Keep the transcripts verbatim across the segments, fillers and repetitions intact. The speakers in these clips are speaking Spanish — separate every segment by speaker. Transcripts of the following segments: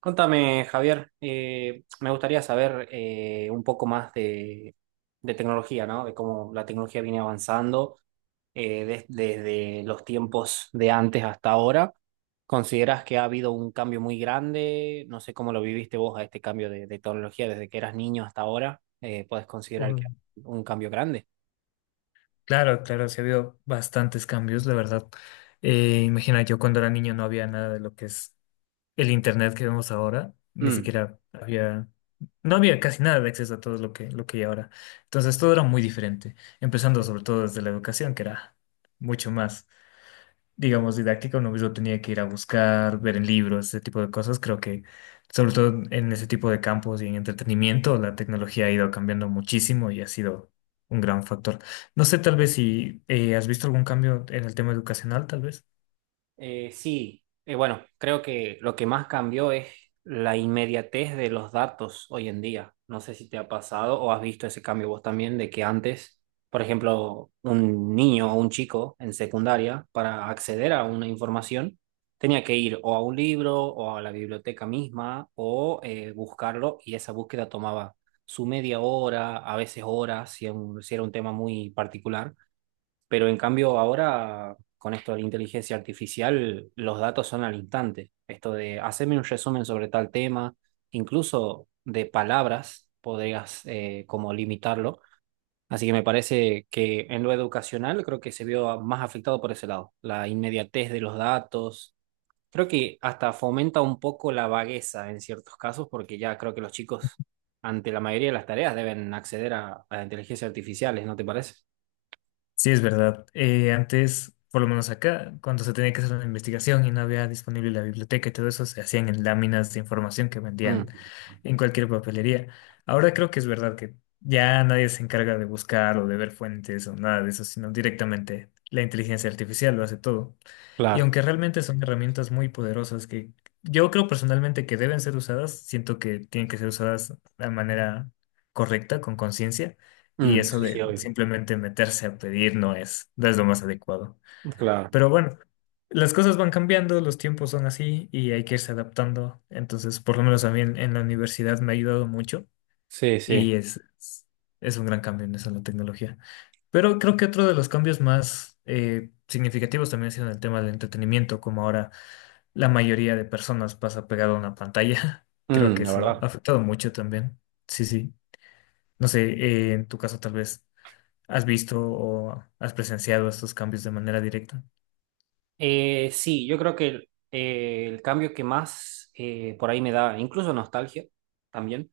Speaker 1: Contame, Javier, eh, me gustaría saber eh, un poco más de, de tecnología, ¿no? De cómo la tecnología viene avanzando eh, des- desde los tiempos de antes hasta ahora. ¿Consideras que ha habido un cambio muy grande? No sé cómo lo viviste vos a este cambio de, de tecnología desde que eras niño hasta ahora. Eh, ¿puedes considerar que
Speaker 2: Uy,
Speaker 1: ha habido un cambio grande?
Speaker 2: claro, claro, sí ha habido bastantes cambios, la verdad. Eh, imagina, yo cuando era niño no había nada de lo que es el internet que vemos ahora, ni
Speaker 1: Mm.
Speaker 2: siquiera había, no había casi nada de acceso a todo lo que, lo que hay ahora. Entonces todo era muy diferente, empezando
Speaker 1: Sí.
Speaker 2: sobre todo desde la educación, que era mucho más, digamos, didáctica. Uno mismo tenía que ir a buscar, ver en libros, ese tipo de cosas. Creo que, sobre todo en ese tipo de campos y en entretenimiento, la tecnología ha ido cambiando muchísimo y ha sido un gran factor. No sé, tal vez si eh, has visto algún cambio en el tema educacional, tal vez.
Speaker 1: Eh, sí, Eh, bueno, creo que lo que más cambió es la inmediatez de los datos hoy en día. No sé si te ha pasado o has visto ese cambio vos también, de que antes, por ejemplo, un niño o un chico en secundaria, para acceder a una información, tenía que ir o a un libro o a la biblioteca misma o eh, buscarlo, y esa búsqueda tomaba su media hora, a veces horas, si era un si era un tema muy particular. Pero en cambio ahora, con esto de la inteligencia artificial, los datos son al instante. Esto de hacerme un resumen sobre tal tema, incluso de palabras, podrías eh, como limitarlo. Así que me parece que en lo educacional creo que se vio más afectado por ese lado, la inmediatez de los datos. Creo que hasta fomenta un poco la vagueza en ciertos casos, porque ya creo que los chicos ante la mayoría de las tareas deben acceder a, a inteligencias artificiales, ¿no te parece?
Speaker 2: Sí, es verdad. Eh, antes, por lo menos acá, cuando se tenía que hacer una investigación y no había disponible la biblioteca y todo eso, se hacían en láminas de información que vendían
Speaker 1: Mm,
Speaker 2: en cualquier papelería. Ahora creo que es verdad que ya nadie se encarga de buscar o de ver fuentes o nada de eso, sino directamente la inteligencia artificial lo hace todo. Y
Speaker 1: claro.
Speaker 2: aunque realmente son herramientas muy poderosas que yo creo personalmente que deben ser usadas, siento que tienen que ser usadas de manera correcta, con conciencia, y
Speaker 1: Mm.
Speaker 2: eso
Speaker 1: Sí, sí,
Speaker 2: de
Speaker 1: obvio.
Speaker 2: simplemente meterse a pedir no es, no es lo más adecuado.
Speaker 1: Claro.
Speaker 2: Pero bueno, las cosas van cambiando, los tiempos son así y hay que irse adaptando. Entonces, por lo menos a mí en, en la universidad me ha ayudado mucho
Speaker 1: Sí, sí.
Speaker 2: y es, es, es un gran cambio en eso, la tecnología. Pero creo que otro de los cambios más eh, significativos también ha sido en el tema del entretenimiento, como ahora la mayoría de personas pasa pegado a una pantalla. Creo
Speaker 1: Mm,
Speaker 2: que
Speaker 1: la
Speaker 2: eso ha
Speaker 1: verdad.
Speaker 2: afectado mucho también. Sí, sí. No sé, eh, en tu caso tal vez has visto o has presenciado estos cambios de manera directa.
Speaker 1: Eh, sí, yo creo que el, eh, el cambio que más eh, por ahí me da, incluso nostalgia también.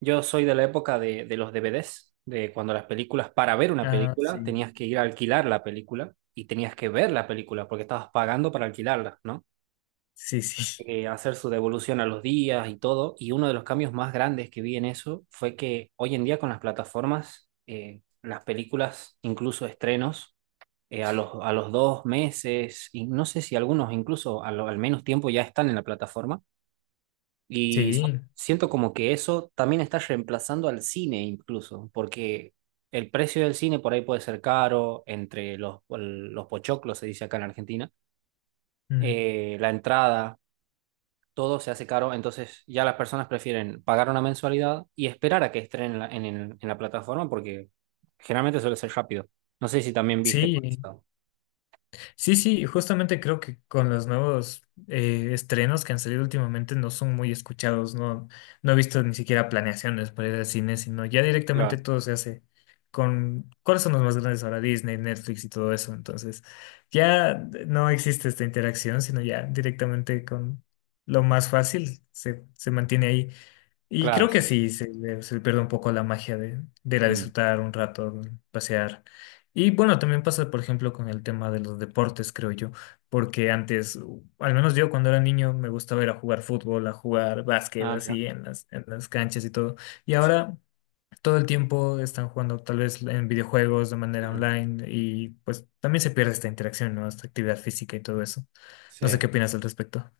Speaker 1: Yo soy de la época de, de los D V Ds, de cuando las películas, para ver una
Speaker 2: Ah,
Speaker 1: película,
Speaker 2: sí.
Speaker 1: tenías que ir a alquilar la película y tenías que ver la película porque estabas pagando para alquilarla, ¿no?
Speaker 2: Sí, sí.
Speaker 1: Eh, hacer su devolución a los días y todo. Y uno de los cambios más grandes que vi en eso fue que hoy en día con las plataformas, eh, las películas, incluso estrenos, eh, a los, a los dos meses, y no sé si algunos incluso a lo- al menos tiempo ya están en la plataforma. Y s-
Speaker 2: Sí.
Speaker 1: siento como que eso también está reemplazando al cine incluso, porque el precio del cine por ahí puede ser caro, entre los, el- los pochoclos, se dice acá en Argentina,
Speaker 2: Mm.
Speaker 1: eh, la entrada. Todo se hace caro, entonces ya las personas prefieren pagar una mensualidad y esperar a que estrenen en la, en, el- en la plataforma porque generalmente suele ser rápido. No sé si también viste por
Speaker 2: Sí.
Speaker 1: eso.
Speaker 2: Sí, sí, justamente creo que con los nuevos eh, estrenos que han salido últimamente no son muy escuchados, no, no he visto ni siquiera planeaciones para ir al cine, sino ya directamente
Speaker 1: Claro,
Speaker 2: todo se hace con, ¿cuáles son los más grandes ahora? Disney, Netflix y todo eso, entonces ya no existe esta interacción, sino ya directamente con lo más fácil se, se mantiene ahí. Y
Speaker 1: claro,
Speaker 2: creo que
Speaker 1: sí, sí.
Speaker 2: sí, se le, se le pierde un poco la magia de, de ir a
Speaker 1: Mm.
Speaker 2: disfrutar un rato, de pasear. Y bueno, también pasa, por ejemplo, con el tema de los deportes, creo yo, porque antes, u- al menos yo cuando era niño, me gustaba ir a jugar fútbol, a jugar básquet,
Speaker 1: Ah, mira.
Speaker 2: así en las, en las canchas y todo. Y
Speaker 1: Sí.
Speaker 2: ahora todo el tiempo están jugando tal vez en videojuegos de manera
Speaker 1: Mm.
Speaker 2: online y pues también se pierde esta interacción, ¿no? Esta actividad física y todo eso. No sé
Speaker 1: Sí,
Speaker 2: qué opinas al respecto.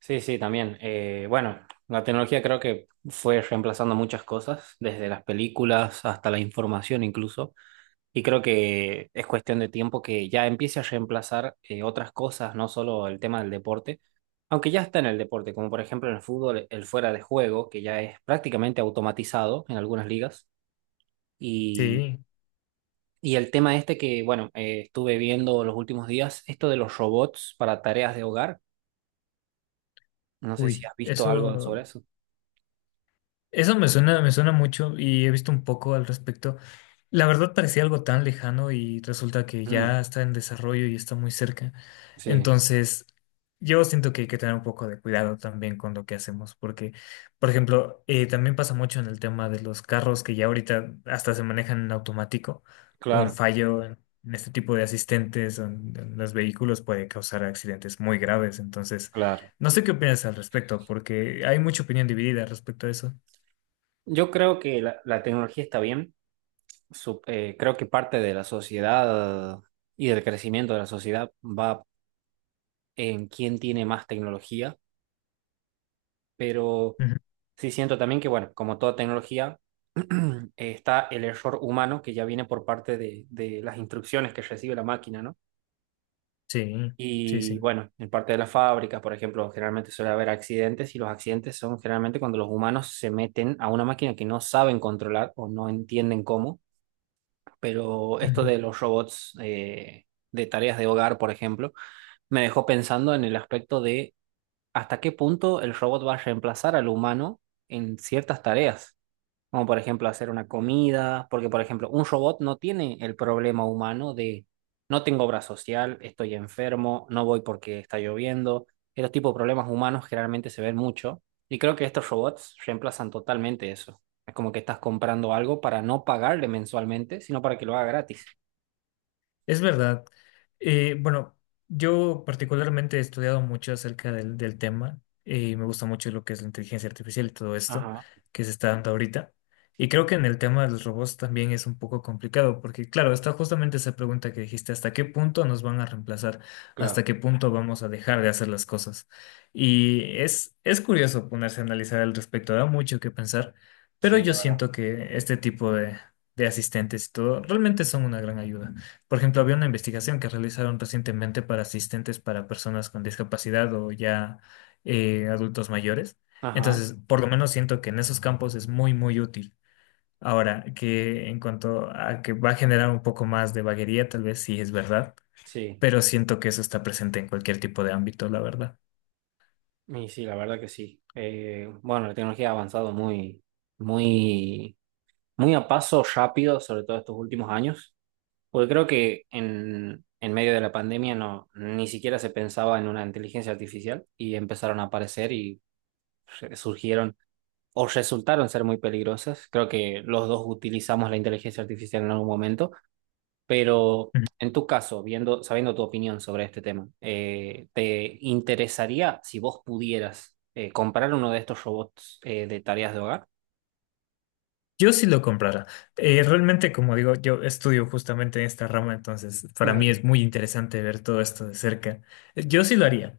Speaker 1: sí, sí, también. Eh, bueno, la tecnología creo que fue reemplazando muchas cosas, desde las películas hasta la información incluso. Y creo que es cuestión de tiempo que ya empiece a reemplazar eh, otras cosas, no solo el tema del deporte, aunque ya está en el deporte, como por ejemplo en el fútbol, el fuera de juego, que ya es prácticamente automatizado en algunas ligas. Y,
Speaker 2: Sí,
Speaker 1: y el tema este que, bueno, eh, estuve viendo los últimos días, esto de los robots para tareas de hogar. No sé si
Speaker 2: uy,
Speaker 1: has visto algo sobre
Speaker 2: eso.
Speaker 1: eso.
Speaker 2: Eso me suena, me suena mucho y he visto un poco al respecto. La verdad parecía algo tan lejano y resulta que
Speaker 1: Mm,
Speaker 2: ya está en desarrollo y está muy cerca.
Speaker 1: sí,
Speaker 2: Entonces, yo siento que hay que tener un poco de cuidado también con lo que hacemos, porque, por ejemplo, eh, también pasa mucho en el tema de los carros que ya ahorita hasta se manejan en automático. Un
Speaker 1: claro,
Speaker 2: fallo en, en este tipo de asistentes o en, en los vehículos puede causar accidentes muy graves. Entonces,
Speaker 1: claro.
Speaker 2: no sé qué opinas al respecto, porque hay mucha opinión dividida respecto a eso.
Speaker 1: Yo creo que la, la tecnología está bien. Sup- eh, creo que parte de la sociedad y del crecimiento de la sociedad va en quién tiene más tecnología, pero
Speaker 2: Ujú.
Speaker 1: sí siento también que, bueno, como toda tecnología, está el error humano que ya viene por parte de, de las instrucciones que recibe la máquina, ¿no?
Speaker 2: Sí, sí,
Speaker 1: Y
Speaker 2: sí.
Speaker 1: bueno, en parte de las fábricas, por ejemplo, generalmente suele haber accidentes y los accidentes son generalmente cuando los humanos se meten a una máquina que no saben controlar o no entienden cómo. Pero esto de
Speaker 2: Ujú.
Speaker 1: los robots eh, de tareas de hogar, por ejemplo, me dejó pensando en el aspecto de hasta qué punto el robot va a reemplazar al humano en ciertas tareas. Como por ejemplo hacer una comida, porque por ejemplo un robot no tiene el problema humano de no tengo obra social, estoy enfermo, no voy porque está lloviendo. Esos tipos de problemas humanos generalmente se ven mucho y creo que estos robots reemplazan totalmente eso. Es como que estás comprando algo para no pagarle mensualmente, sino para que lo haga gratis.
Speaker 2: Es verdad. Eh, bueno, yo particularmente he estudiado mucho acerca del, del tema y me gusta mucho lo que es la inteligencia artificial y todo esto
Speaker 1: Ajá,
Speaker 2: que se está dando ahorita. Y creo que en el tema de los robots también es un poco complicado porque, claro, está justamente esa pregunta que dijiste, ¿hasta qué punto nos van a reemplazar? ¿Hasta
Speaker 1: claro,
Speaker 2: qué punto vamos a dejar de hacer las cosas? Y es, es curioso ponerse a analizar al respecto, da mucho que pensar, pero
Speaker 1: sí, la
Speaker 2: yo
Speaker 1: verdad.
Speaker 2: siento que este tipo de, de asistentes y todo realmente son una gran ayuda. Por ejemplo, había una investigación que realizaron recientemente para asistentes para personas con discapacidad o ya eh, adultos mayores.
Speaker 1: Ajá,
Speaker 2: Entonces, por lo menos siento que en esos campos es muy, muy útil. Ahora, que en cuanto a que va a generar un poco más de vaguería, tal vez sí es verdad,
Speaker 1: sí,
Speaker 2: pero siento que eso está presente en cualquier tipo de ámbito, la verdad.
Speaker 1: y sí, la verdad que sí. Eh, bueno, la tecnología ha avanzado muy, muy muy a paso rápido, sobre todo estos últimos años, porque creo que en, en medio de la pandemia no, ni siquiera se pensaba en una inteligencia artificial y empezaron a aparecer y re- surgieron o resultaron ser muy peligrosas. Creo que los dos utilizamos la inteligencia artificial en algún momento, pero en tu caso, viendo, sabiendo tu opinión sobre este tema, eh, ¿te interesaría si vos pudieras eh, comprar uno de estos robots eh, de tareas de hogar?
Speaker 2: Yo sí lo comprara. Eh, realmente, como digo, yo estudio justamente en esta rama, entonces para
Speaker 1: Ajá.
Speaker 2: mí es muy interesante ver todo esto de cerca. Eh, Yo sí lo haría.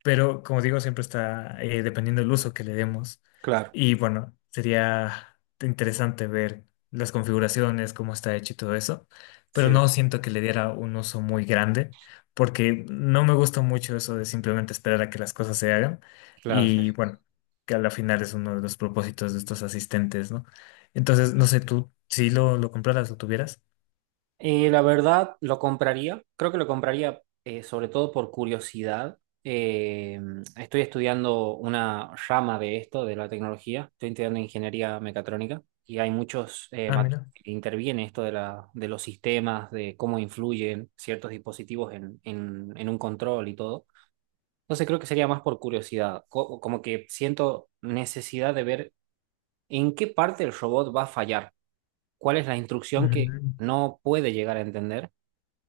Speaker 2: Pero como digo, siempre está eh, dependiendo del uso que le demos.
Speaker 1: Claro,
Speaker 2: Y bueno, sería interesante ver las configuraciones, cómo está hecho y todo eso. Pero
Speaker 1: sí,
Speaker 2: no siento que le diera un uso muy grande, porque no me gusta mucho eso de simplemente esperar a que las cosas se hagan.
Speaker 1: claro, sí.
Speaker 2: Y bueno, que a la final es uno de los propósitos de estos asistentes, ¿no? Entonces,
Speaker 1: Sí.
Speaker 2: no sé, tú si lo, lo compraras, lo tuvieras.
Speaker 1: Eh, la verdad, lo compraría. Creo que lo compraría eh, sobre todo por curiosidad. Eh, estoy estudiando una rama de esto, de la tecnología. Estoy estudiando ingeniería mecatrónica y hay muchos eh,
Speaker 2: Ah,
Speaker 1: mate-
Speaker 2: mira.
Speaker 1: que interviene esto de la, de los sistemas, de cómo influyen ciertos dispositivos en, en, en un control y todo. Entonces creo que sería más por curiosidad, co- como que siento necesidad de ver en qué parte el robot va a fallar, cuál es la instrucción que
Speaker 2: Ujú.
Speaker 1: no puede llegar a entender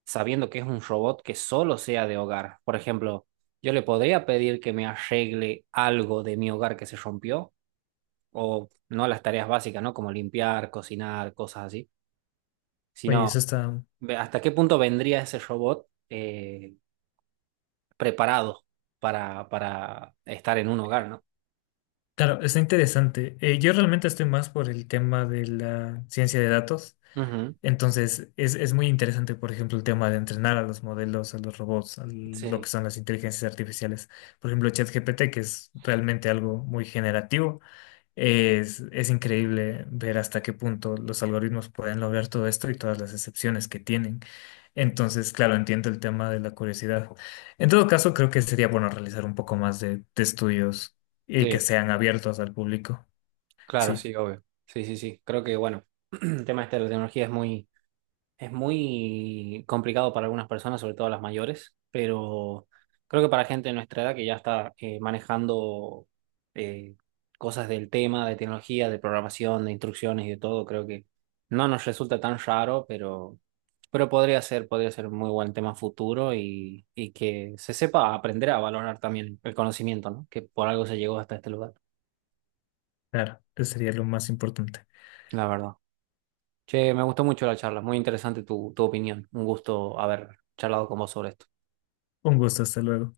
Speaker 1: sabiendo que es un robot que solo sea de hogar. Por ejemplo, yo le podría pedir que me arregle algo de mi hogar que se rompió, o no las tareas básicas, ¿no? Como limpiar, cocinar, cosas así,
Speaker 2: Oye,
Speaker 1: sino
Speaker 2: eso está.
Speaker 1: ve- hasta qué punto vendría ese robot eh, preparado para, para estar en un hogar, ¿no?
Speaker 2: Claro, está interesante. Eh, yo realmente estoy más por el tema de la ciencia de datos.
Speaker 1: Ujú.
Speaker 2: Entonces, es, es muy interesante, por ejemplo, el tema de entrenar a los modelos, a los robots, a lo
Speaker 1: Sí,
Speaker 2: que son las inteligencias artificiales. Por ejemplo, ChatGPT, que es realmente algo muy generativo. Es, es increíble ver hasta qué punto los algoritmos pueden lograr todo esto y todas las excepciones que tienen. Entonces, claro, entiendo el tema de la curiosidad. En todo caso, creo que sería bueno realizar un poco más de, de estudios y que
Speaker 1: sí,
Speaker 2: sean abiertos al público.
Speaker 1: claro,
Speaker 2: Sí,
Speaker 1: sí, obvio. Sí, sí, sí. Creo que, bueno, el tema este de la tecnología es muy. Es muy complicado para algunas personas, sobre todo las mayores, pero creo que para gente de nuestra edad que ya está eh, manejando eh, cosas del tema, de tecnología, de programación, de instrucciones y de todo, creo que no nos resulta tan raro, pero, pero podría ser, podría ser un muy buen tema futuro y, y que se sepa aprender a valorar también el conocimiento, ¿no? Que por algo se llegó hasta este lugar,
Speaker 2: claro, eso sería lo más importante.
Speaker 1: la verdad. Che, me gustó mucho la charla, muy interesante tu, tu opinión, un gusto haber charlado con vos sobre esto.
Speaker 2: Un gusto, hasta luego.